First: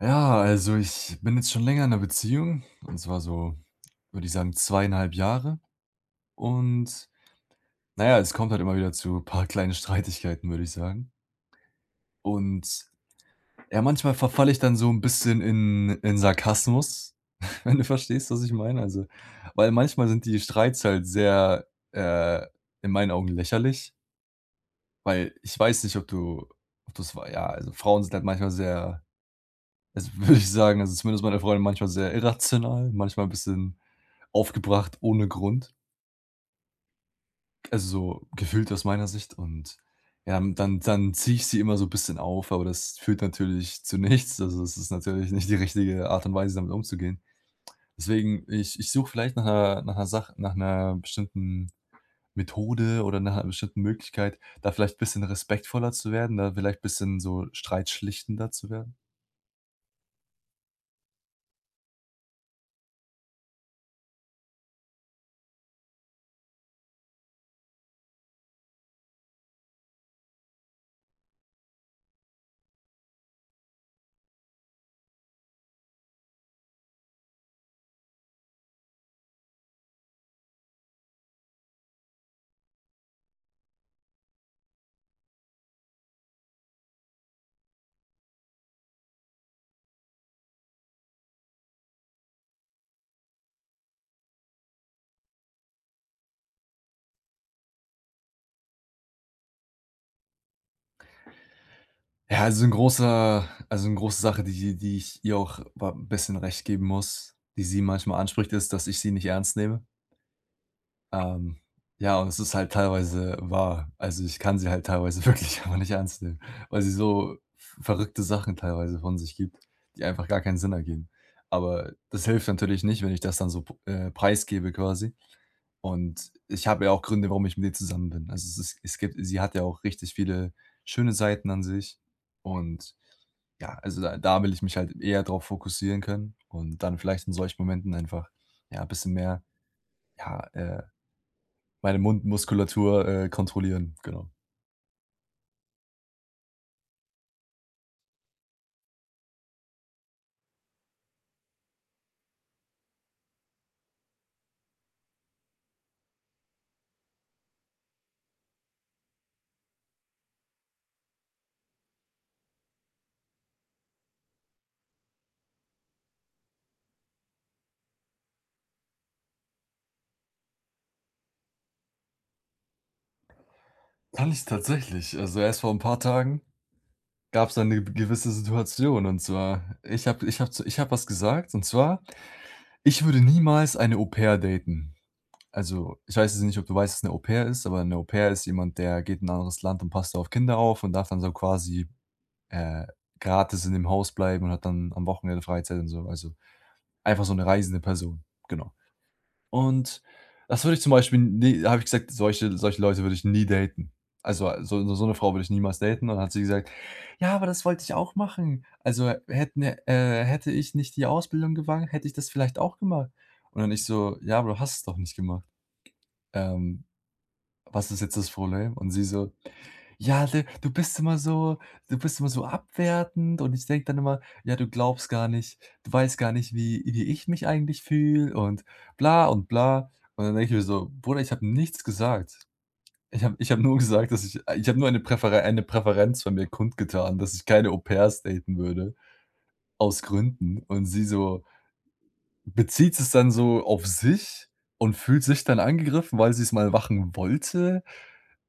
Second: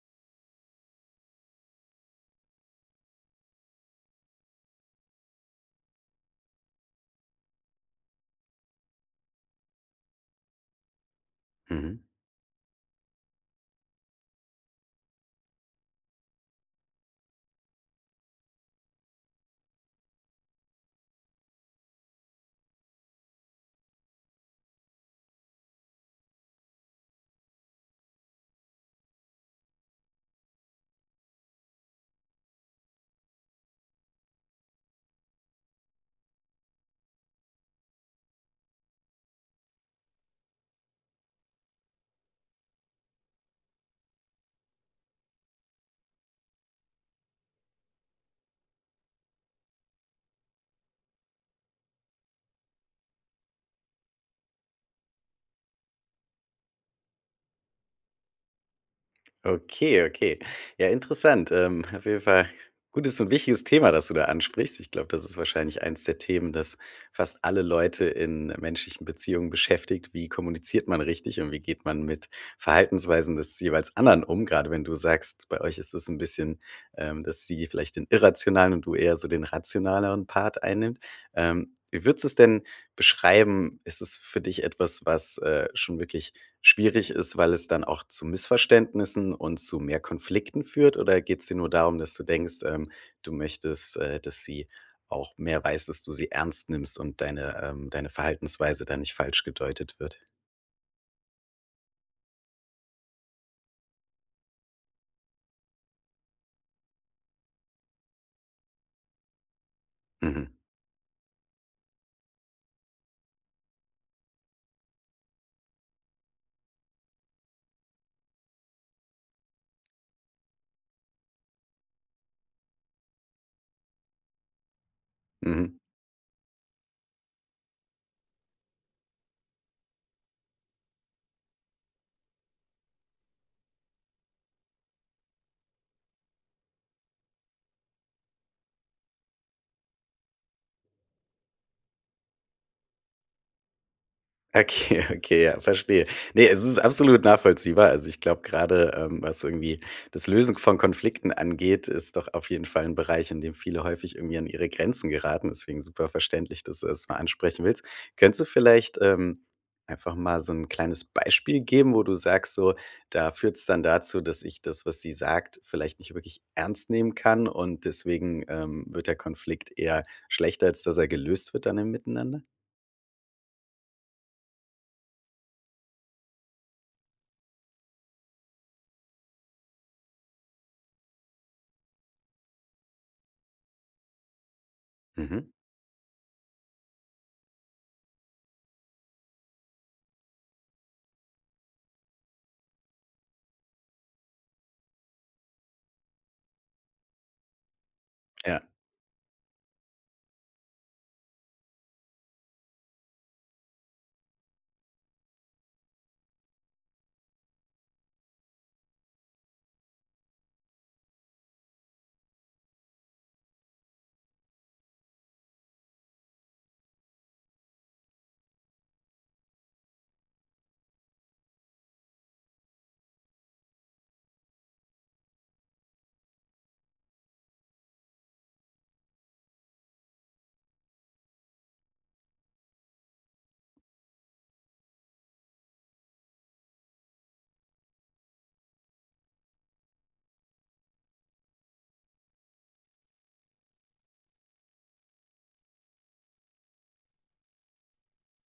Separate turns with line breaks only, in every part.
Ja, also, ich bin jetzt schon länger in 'ner Beziehung. Und zwar so, würde ich sagen, zweieinhalb Jahre. Und, na ja, es kommt halt immer wieder zu paar kleinen Streitigkeiten, würde ich sagen.
Mhm.
Und, ja, manchmal verfalle ich dann so 'n bisschen in in Sarkasmus. Wenn du verstehst, was ich meine. Also, weil manchmal sind die Streits halt sehr, äh, in meinen Augen lächerlich. Weil ich weiß nicht, ob du, ob du es wei ja, also, Frauen sind halt manchmal sehr, das würde ich sagen, also zumindest meine Freundin manchmal sehr irrational, manchmal 'n bisschen aufgebracht, ohne Grund. Also so gefühlt aus meiner Sicht und ja, und dann dann ziehe ich sie immer so bisschen auf, aber das führt natürlich zu nichts. Also das ist natürlich nicht die richtige Art und Weise, damit umzugehen. Deswegen ich ich suche vielleicht nach 'ner nach 'ner Sach nach 'ner bestimmten Methode oder nach einer bestimmten Möglichkeit, da vielleicht bisschen respektvoller zu werden, da vielleicht bisschen so streitschlichtender zu werden.
Okay, okay. Ja, interessant, ähm, auf jeden Fall gutes und wichtiges Thema, das du da ansprichst. Ich glaube, das ist wahrscheinlich eines der Themen, das fast alle Leute in menschlichen Beziehungen beschäftigt. Wie kommuniziert man richtig, und wie geht man mit Verhaltensweisen des jeweils anderen um? Gerade wenn du sagst, bei euch ist das 'n bisschen, ähm, dass sie vielleicht den irrationalen und du eher so den rationaleren Part einnimmt. Ähm, wie würdest du es denn beschreiben? Ist es für dich etwas, was, äh, schon wirklich schwierig ist, weil es dann auch zu Missverständnissen und zu mehr Konflikten führt? Oder geht's dir nur darum, dass du denkst, ähm, du möchtest, äh, dass sie auch mehr weiß, dass du sie ernst nimmst und deine, ähm deine Verhaltensweise da nicht falsch gedeutet wird?
Ja, also 'n großer also 'ne große Sache, die die ich ihr auch wa bisschen recht geben muss, die sie manchmal anspricht, ist, dass ich sie nicht ernst nehme.
Mhm.
Ähm, ja, und es ist halt teilweise wahr. Also, ich kann sie halt teilweise wirklich einfach nicht ernst nehmen, weil sie so v verrückte Sachen teilweise von sich gibt, die einfach gar keinen Sinn ergeben. Aber das hilft natürlich nicht, wenn ich das dann so p äh, preisgebe, quasi.
Mhm.
Und ich habe ja auch Gründe, warum ich mit ihr zusammen bin. Also, es es es gibt sie hat ja auch richtig viele schöne Seiten an sich. Und ja, also da da will ich mich halt eher drauf fokussieren können. Und dann vielleicht in solchen Momenten einfach, ja, bisschen mehr, ja, äh, meine Mundmuskulatur, äh, kontrollieren, genau.
Okay, okay, ja, verstehe. Ne, es ist absolut nachvollziehbar. Also, ich glaube gerade, ähm, was irgendwie das Lösen von Konflikten angeht, ist doch auf jeden Fall 'n Bereich, in dem viele häufig irgendwie an ihre Grenzen geraten. Deswegen super verständlich, dass du das mal ansprechen willst. Könntest du vielleicht, ähm, einfach mal so 'n kleines Beispiel geben, wo du sagst: „So, da führt es dann dazu, dass ich das, was sie sagt, vielleicht nicht wirklich ernst nehmen kann." Und deswegen, ähm, wird der Konflikt eher schlechter, als dass er gelöst wird, dann im Miteinander?
Kann ich tatsächlich. Also erst vor 'n paar Tagen gab's da 'ne w gewisse Situation, und zwar, ich habe ich habe zu ich habe was gesagt, und zwar: „Ich würde niemals eine Au-pair daten."
Mhm.
Also, ich weiß jetzt nicht, ob du weißt, was 'ne Au-pair ist, aber 'ne Au-pair ist jemand, der geht in 'n anderes Land und passt da auf Kinder auf und darf dann so quasi, äh, gratis in dem Haus bleiben und hat dann am Wochenende Freizeit und so, also, einfach so 'ne reisende Person.
Ja.
Genau. Und, das würde ich zum Beispiel ne da habe ich gesagt, solche solche Leute würde ich nie daten. Also, so so 'ne Frau würde ich niemals daten und dann hat sie gesagt: „Ja, aber das wollte ich auch machen. Also hätten, äh hätte ich nicht die Ausbildung gewagt, hätte ich das vielleicht auch gemacht." Und dann ich so: „Ja, aber du hast es doch nicht gemacht. Ähm, was ist jetzt das Problem?" Und sie so: „Ja, du du bist immer so du bist immer so abwertend und ich denke dann immer ja, du glaubst gar nicht du weißt gar nicht, wie wie ich mich eigentlich fühle und bla und bla." Und dann denke ich mir so: „Bruder, ich habe nichts gesagt. Ich habe ich habe nur gesagt, dass ich ich habe nur eine Präfere eine Präferenz von mir kundgetan, dass ich keine Au-pairs daten würde, aus Gründen," und sie so bezieht es dann so auf sich und fühlt sich dann angegriffen, weil sie es mal machen wollte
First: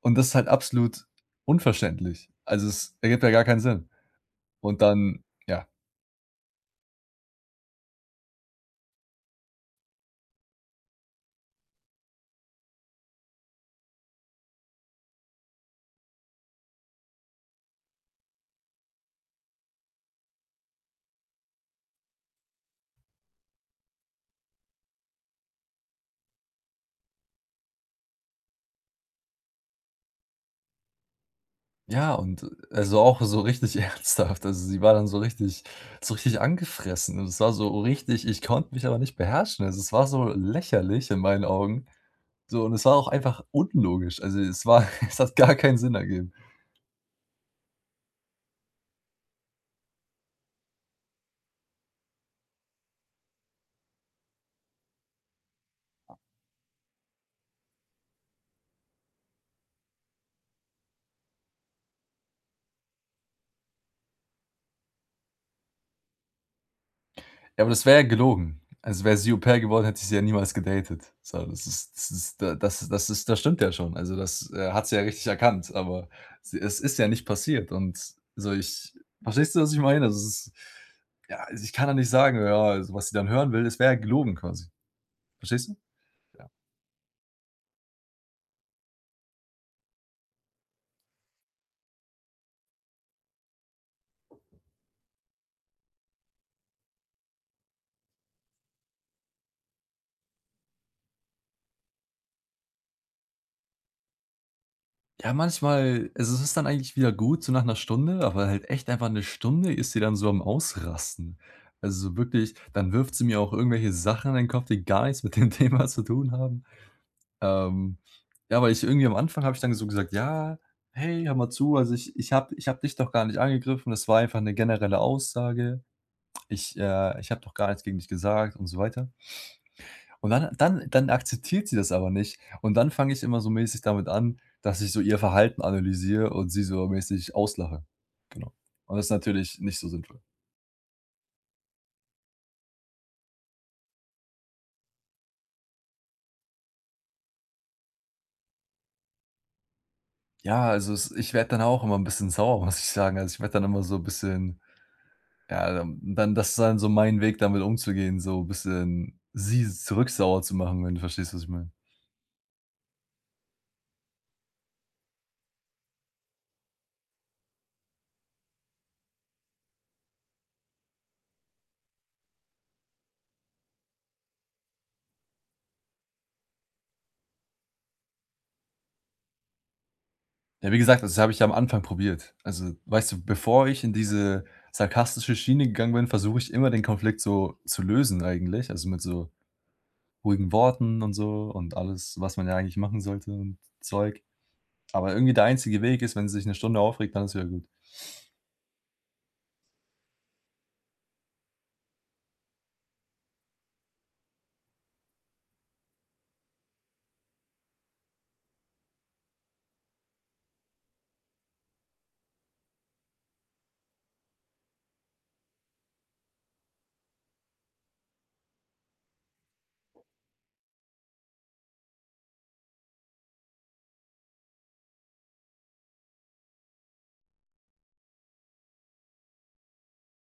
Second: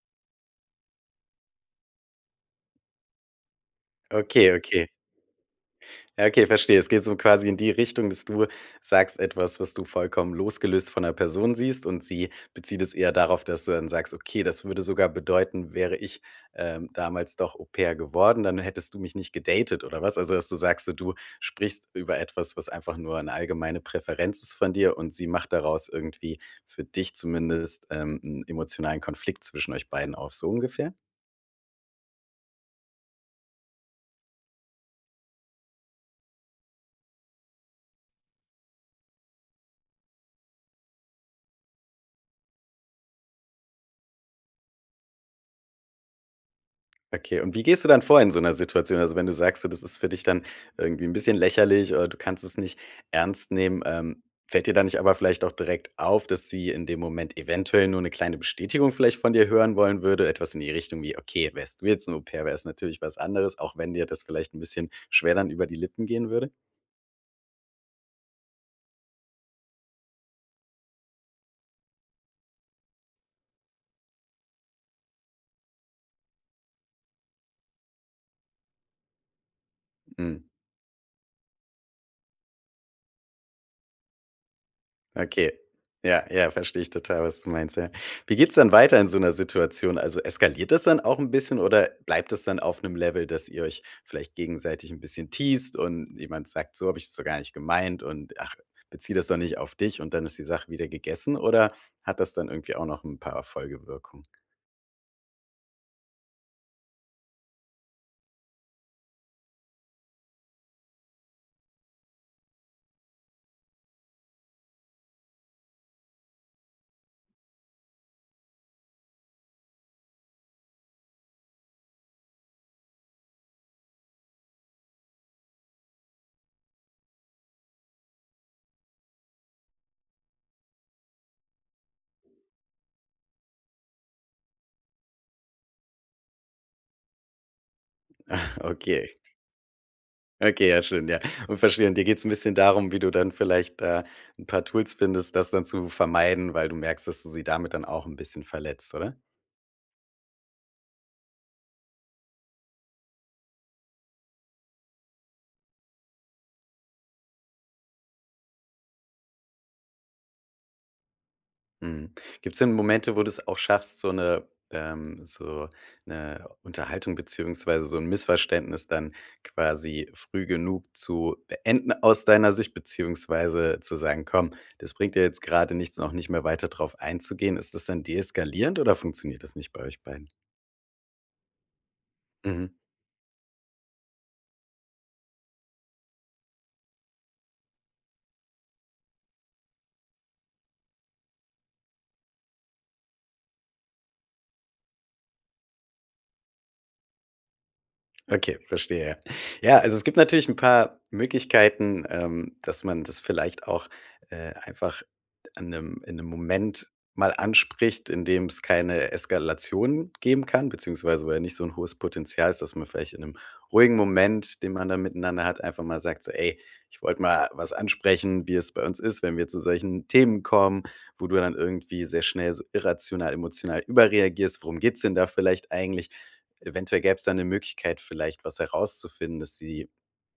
und das ist halt absolut unverständlich. Also es ergibt ja gar keinen Sinn.
Okay,
Und
okay.
dann ja.
Ja, okay, verstehe. Es geht so quasi in die Richtung, dass du sagst etwas, was du vollkommen losgelöst von 'ner Person siehst. Und sie bezieht es eher darauf, dass du dann sagst: „Okay, das würde sogar bedeuten, wäre ich, ähm, damals doch Au-pair geworden, dann hättest du mich nicht gedatet, oder was?" Also, dass du sagst, äh: „Du sprichst über etwas, was einfach nur 'ne allgemeine Präferenz ist von dir und sie macht daraus irgendwie für dich zumindest, ähm, 'n emotionalen Konflikt zwischen euch beiden auf." So ungefähr?
Ja, und also, auch so richtig ernsthaft. Also, sie war dann so richtig so richtig angefressen. Und es war so richtig ich konnte mich aber nicht beherrschen. Also, es war so lächerlich in meinen Augen. So, und es war auch einfach unlogisch. Also, es war Es hat gar keinen Sinn ergeben.
Okay. Und wie gehst du dann vor in so 'ner Situation? Also, wenn du sagst, so das ist für dich dann irgendwie 'n bisschen lächerlich, oder du kannst es nicht ernst nehmen. Ähm, fällt dir da nicht aber vielleicht auch direkt auf, dass sie in dem Moment eventuell nur 'ne kleine Bestätigung vielleicht von dir hören wollen würde. Etwas in die Richtung wie: „Okay, wärst du jetzt 'n Au-Pair, wäre es natürlich was anderes.“ Auch wenn dir das vielleicht 'n bisschen schwer dann über die Lippen gehen würde?
Ja, aber das wäre ja gelogen. Also, wäre sie Au-Pair geworden, hätte ich sie ja niemals gedatet. So das ist das ist d das das ist das stimmt ja schon. Also, das, äh, hat sie ja richtig erkannt. Aber s es ist ja nicht passiert. Und so ich verstehst du, was ich meine? Also, es
Hm.
ist ja, also, ich kann da nicht sagen, ja, was sie dann hören will, das wäre ja gelogen quasi.
Okay.
Verstehst du?
Ja, ja, verstehe ich total, was du meinst. Ja. Wie geht's dann weiter in so 'ner Situation? Also, eskaliert das dann auch 'n bisschen. Oder bleibt das dann auf 'nem Level, dass ihr euch vielleicht gegenseitig 'n bisschen teased und jemand sagt: „So habe ich das doch gar nicht gemeint.“ Und: „Ach, bezieh das doch nicht auf dich.“ Und dann ist die Sache wieder gegessen? Oder hat das dann irgendwie auch noch 'n paar Folgewirkungen?
Ja, manchmal. Also, es ist dann eigentlich wieder gut, so nach 1 Stunde. Aber halt echt einfach 1 Stunde ist sie dann so am Ausrasten. Also wirklich. Dann wirft sie mir auch irgendwelche Sachen an den Kopf, die gar nichts mit dem Thema zu tun haben. Ähm, ja, weil ich irgendwie am Anfang habe ich dann ge so gesagt: „Ja, hey, hör mal zu. Also ich ich habe d ich habe dich doch gar nicht angegriffen. Das war einfach 'ne generelle Aussage. Ich äh, ich habe doch gar nichts gegen dich gesagt,“ und so weiter. Und dann dann dann akzeptiert sie das aber nicht. Und dann fange ich immer so mäßig damit an, dass ich so ihr Verhalten analysiere und sie so mäßig auslache. Genau. Und ist
Okay.
natürlich nicht so sinnvoll.
Okay. Ja, stimmt, ja. Und verstehe. Und dir geht's 'n bisschen darum, wie du dann vielleicht, äh, 'n paar Tools findest, das dann zu vermeiden, weil du merkst, dass du sie damit dann auch 'n bisschen verletzt, oder?
Ja, also es ich werde dann auch immer 'n bisschen sauer, muss ich sagen. Also, ich werde dann immer so bisschen. Ja, dann dann das dann so mein Weg, damit umzugehen, so bisschen sie zurück sauer zu machen, wenn du verstehst, was ich meine.
Mhm. Gibt's denn Momente, wo du's auch schaffst, so 'ne ähm, so 'ne Unterhaltung beziehungsweise so 'n Missverständnis dann quasi früh genug zu beenden, aus deiner Sicht beziehungsweise zu sagen: „Komm, das bringt ja jetzt gerade nichts“, und auch nicht mehr weiter darauf einzugehen. Ist das dann deeskalierend oder funktioniert das nicht bei euch beiden?
Ja, wie gesagt, das habe ich am Anfang probiert.
Mhm.
Also, weißt du, bevor ich in diese sarkastische Schiene gegangen bin, versuche ich immer, den Konflikt so zu lösen eigentlich, also mit so ruhigen Worten und so und alles, was man ja eigentlich machen sollte und Zeug. Aber irgendwie der einzige Weg ist, wenn sie sich 'ne Stunde aufregt, dann ist wieder gut.
Okay, verstehe. Ja, also, es gibt natürlich 'n paar Möglichkeiten, ähm, dass man das vielleicht auch, äh, einfach in 'nem in 'nem Moment mal anspricht, in dem es keine Eskalation geben kann, beziehungsweise wo ja nicht so 'n hohes Potenzial ist, dass man vielleicht in 'nem ruhigen Moment, den man da miteinander hat, einfach mal sagt so: „Ey, ich wollte mal was ansprechen, wie es bei uns ist, wenn wir zu solchen Themen kommen, wo du dann irgendwie sehr schnell so irrational emotional überreagierst. Worum geht es denn da vielleicht eigentlich?" Eventuell gäbe es da 'ne Möglichkeit, vielleicht was herauszufinden, dass sie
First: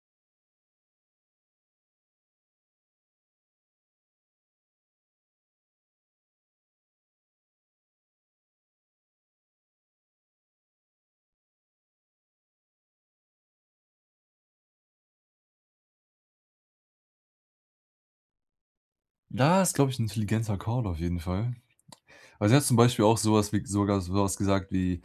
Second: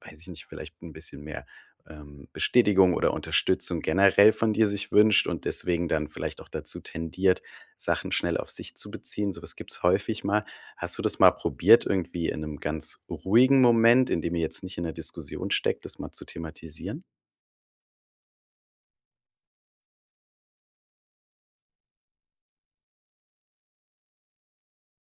weiß ich nicht, vielleicht 'n bisschen mehr, ähm, Bestätigung oder Unterstützung generell von dir sich wünscht und deswegen dann vielleicht auch dazu tendiert, Sachen schnell auf sich zu beziehen? Sowas gibt es häufig mal. Hast du das mal probiert? Irgendwie in 'nem ganz ruhigen Moment, in dem ihr jetzt nicht in 'ner Diskussion steckt, das mal zu thematisieren?
Da ist, glaube ich, 'n intelligenter Call auf jeden Fall. Weil sie hat zum Beispiel auch sowas wie sogar sowas gesagt wie:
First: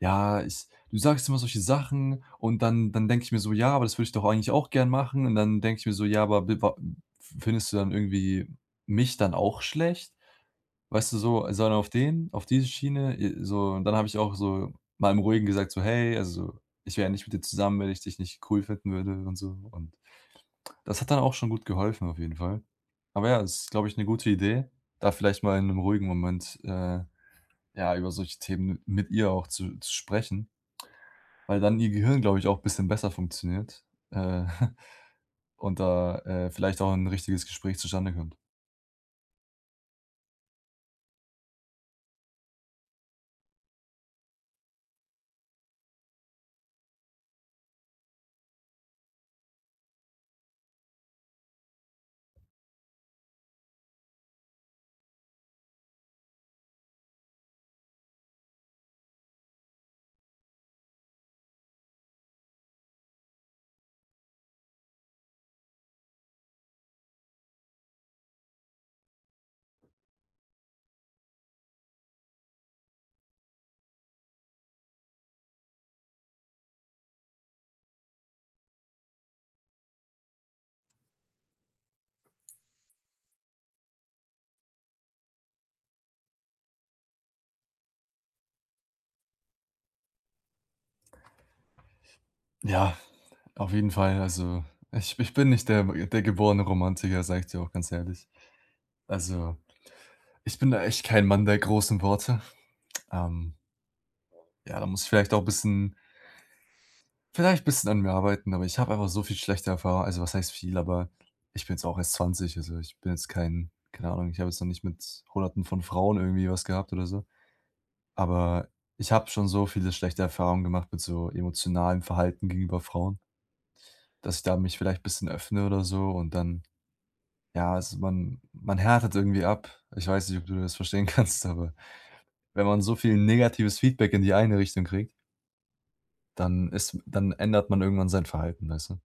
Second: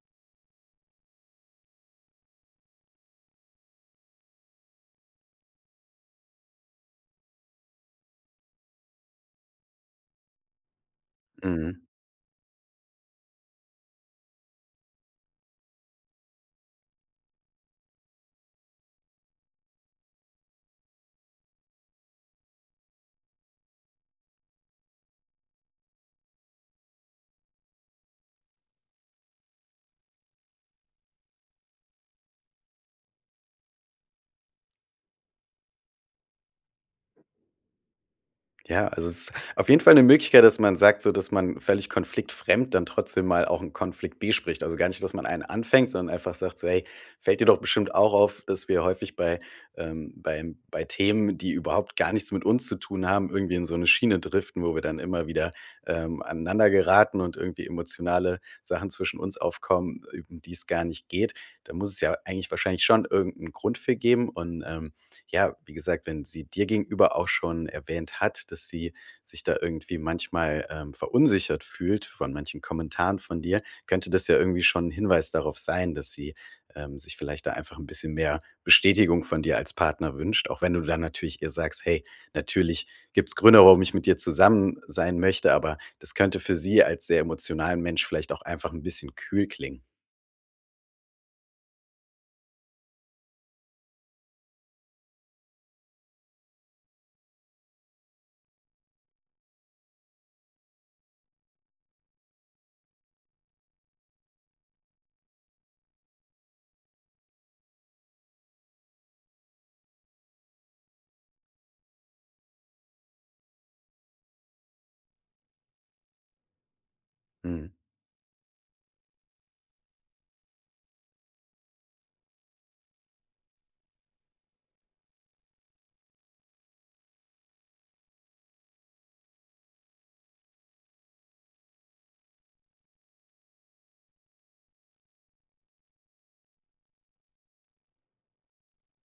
„Ja, ich du sagst immer solche Sachen und dann dann denke ich mir so: Ja, aber das würde ich doch eigentlich auch gern machen.“ Und dann denke ich mir so: „Ja, aber wi wa f findest du dann irgendwie mich dann auch schlecht?“ Weißt du so so einen
Mhm.
auf den auf diese Schiene, äh, so und dann habe ich auch so mal im Ruhigen gesagt so: „Hey, also, ich wäre ja nicht mit dir zusammen, wenn ich dich nicht cool finden würde,“ und so und das hat dann auch schon gut geholfen auf jeden Fall. Aber ja, das glaube ich, 'ne gute Idee, da vielleicht mal in 'nem ruhigen Moment, äh, ja, über solche Themen mit ihr auch zu zu sprechen weil dann ihr Gehirn, glaube ich auch bisschen besser funktioniert, äh, und da, äh, vielleicht auch 'n richtiges Gespräch zustande kommt.
Ja, also es ist auf jeden Fall 'ne Möglichkeit, dass man sagt, so dass man völlig konfliktfremd dann trotzdem mal auch 'n Konflikt bespricht. Also gar nicht, dass man einen anfängt, sondern einfach sagt so: „Hey, fällt dir doch bestimmt auch auf, dass wir häufig bei, ähm, beim bei Themen, die überhaupt gar nichts mit uns zu tun haben, irgendwie in so 'ne Schiene driften, wo wir dann immer wieder, ähm, aneinander geraten und irgendwie emotionale Sachen zwischen uns aufkommen, äh, um die es gar nicht geht. Da muss es ja eigentlich wahrscheinlich schon irgendeinen Grund für geben.“ Und, ähm, ja, wie gesagt, wenn sie dir gegenüber auch schon erwähnt hat, dass sie sich da irgendwie manchmal, ähm, verunsichert fühlt, von manchen Kommentaren von dir, könnte das ja irgendwie schon 'n Hinweis darauf sein, dass sie, ähm, sich vielleicht da einfach 'n bisschen mehr Bestätigung von dir als Partner wünscht. Auch wenn du dann natürlich ihr sagst: „Hey, natürlich gibt's Gründe, warum ich mit dir zusammen sein möchte,“ aber das könnte für sie als sehr emotionalen Mensch vielleicht auch einfach 'n bisschen kühl klingen.
Ja, auf jeden Fall, also ich ich bin nicht der der geborene Romantiker, sage ich dir auch ganz ehrlich. Also, ich bin da echt kein Mann der großen Worte. Ähm Ja, da muss ich vielleicht auch 'n bisschen vielleicht 'n bisschen an mir arbeiten, aber ich habe einfach so viel schlechte Erfahr also was heißt viel, aber ich bin jetzt auch erst 20. Also ich bin jetzt kein keine Ahnung, ich habe jetzt noch nicht mit Hunderten von Frauen irgendwie was gehabt oder so.
Mhm.
Aber ich habe schon so viele schlechte Erfahrungen gemacht mit so emotionalem Verhalten gegenüber Frauen dass ich da mich vielleicht bisschen öffne oder so und dann ja, also man man härtet irgendwie ab. Ich weiß nicht, ob du das verstehen kannst, aber wenn man so viel negatives Feedback in die eine Richtung kriegt dann ist dann ändert man irgendwann sein Verhalten, weißt du.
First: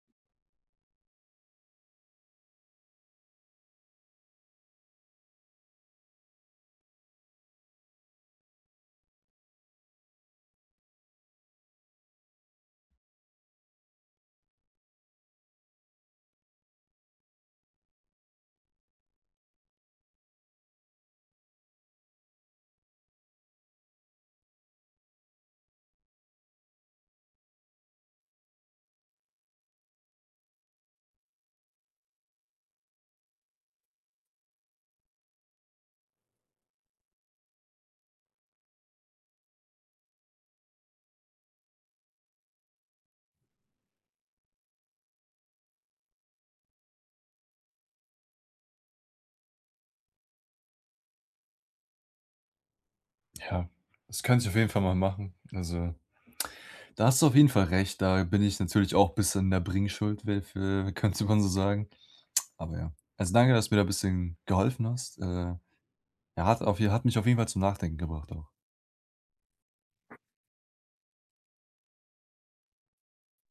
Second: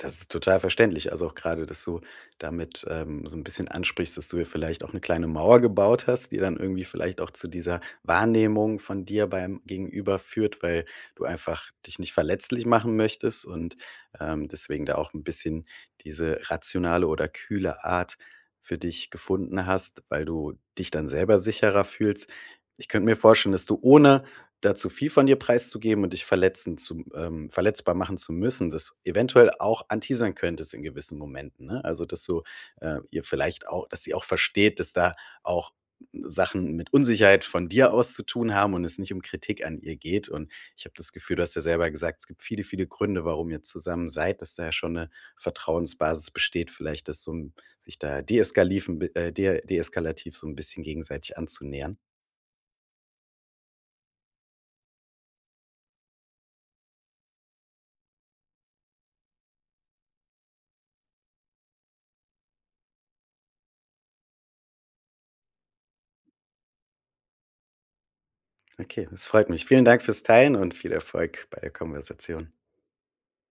Das ist total verständlich. Also auch gerade, dass du damit, ähm, so 'n bisschen ansprichst, dass du dir vielleicht auch 'ne kleine Mauer gebaut hast, die dann irgendwie vielleicht auch zu dieser Wahrnehmung von dir beim Gegenüber führt, weil du einfach dich nicht verletzlich machen möchtest und, ähm, deswegen da auch 'n bisschen diese rationale oder kühle Art für dich gefunden hast, weil du dich dann selber sicherer fühlst. Ich könnte mir vorstellen, dass du, ohne da zu viel von dir preiszugeben und dich verletzen zu, ähm verletzbar machen zu müssen, dass eventuell auch anteasern könntest in gewissen Momenten, ne? Also, dass du, äh, ihr vielleicht auch dass sie auch versteht, dass da auch Sachen mit Unsicherheit von dir aus zu tun haben und es nicht um Kritik an ihr geht. Und ich habe das Gefühl du hast ja selber gesagt, es gibt viele, viele Gründe, warum ihr zusammen seid, dass da ja schon 'ne Vertrauensbasis besteht vielleicht, dass so 'n sich da deeskaliven äh, de deeskalativ so 'n bisschen gegenseitig anzunähern.
Ja, das könnte ich auf jeden Fall mal machen. Also, da hast du auf jeden Fall recht. Da bin ich natürlich auch bisschen in der Bringschuld [unintelligible] könnte man so sagen. Aber ja. Also danke, dass du mir da 'n bisschen geholfen hast. Äh, ja hat auf je hat mich auf jeden Fall zum Nachdenken gebracht auch.
Okay, das freut mich. Vielen Dank fürs Teilen und viel Erfolg bei der Konversation.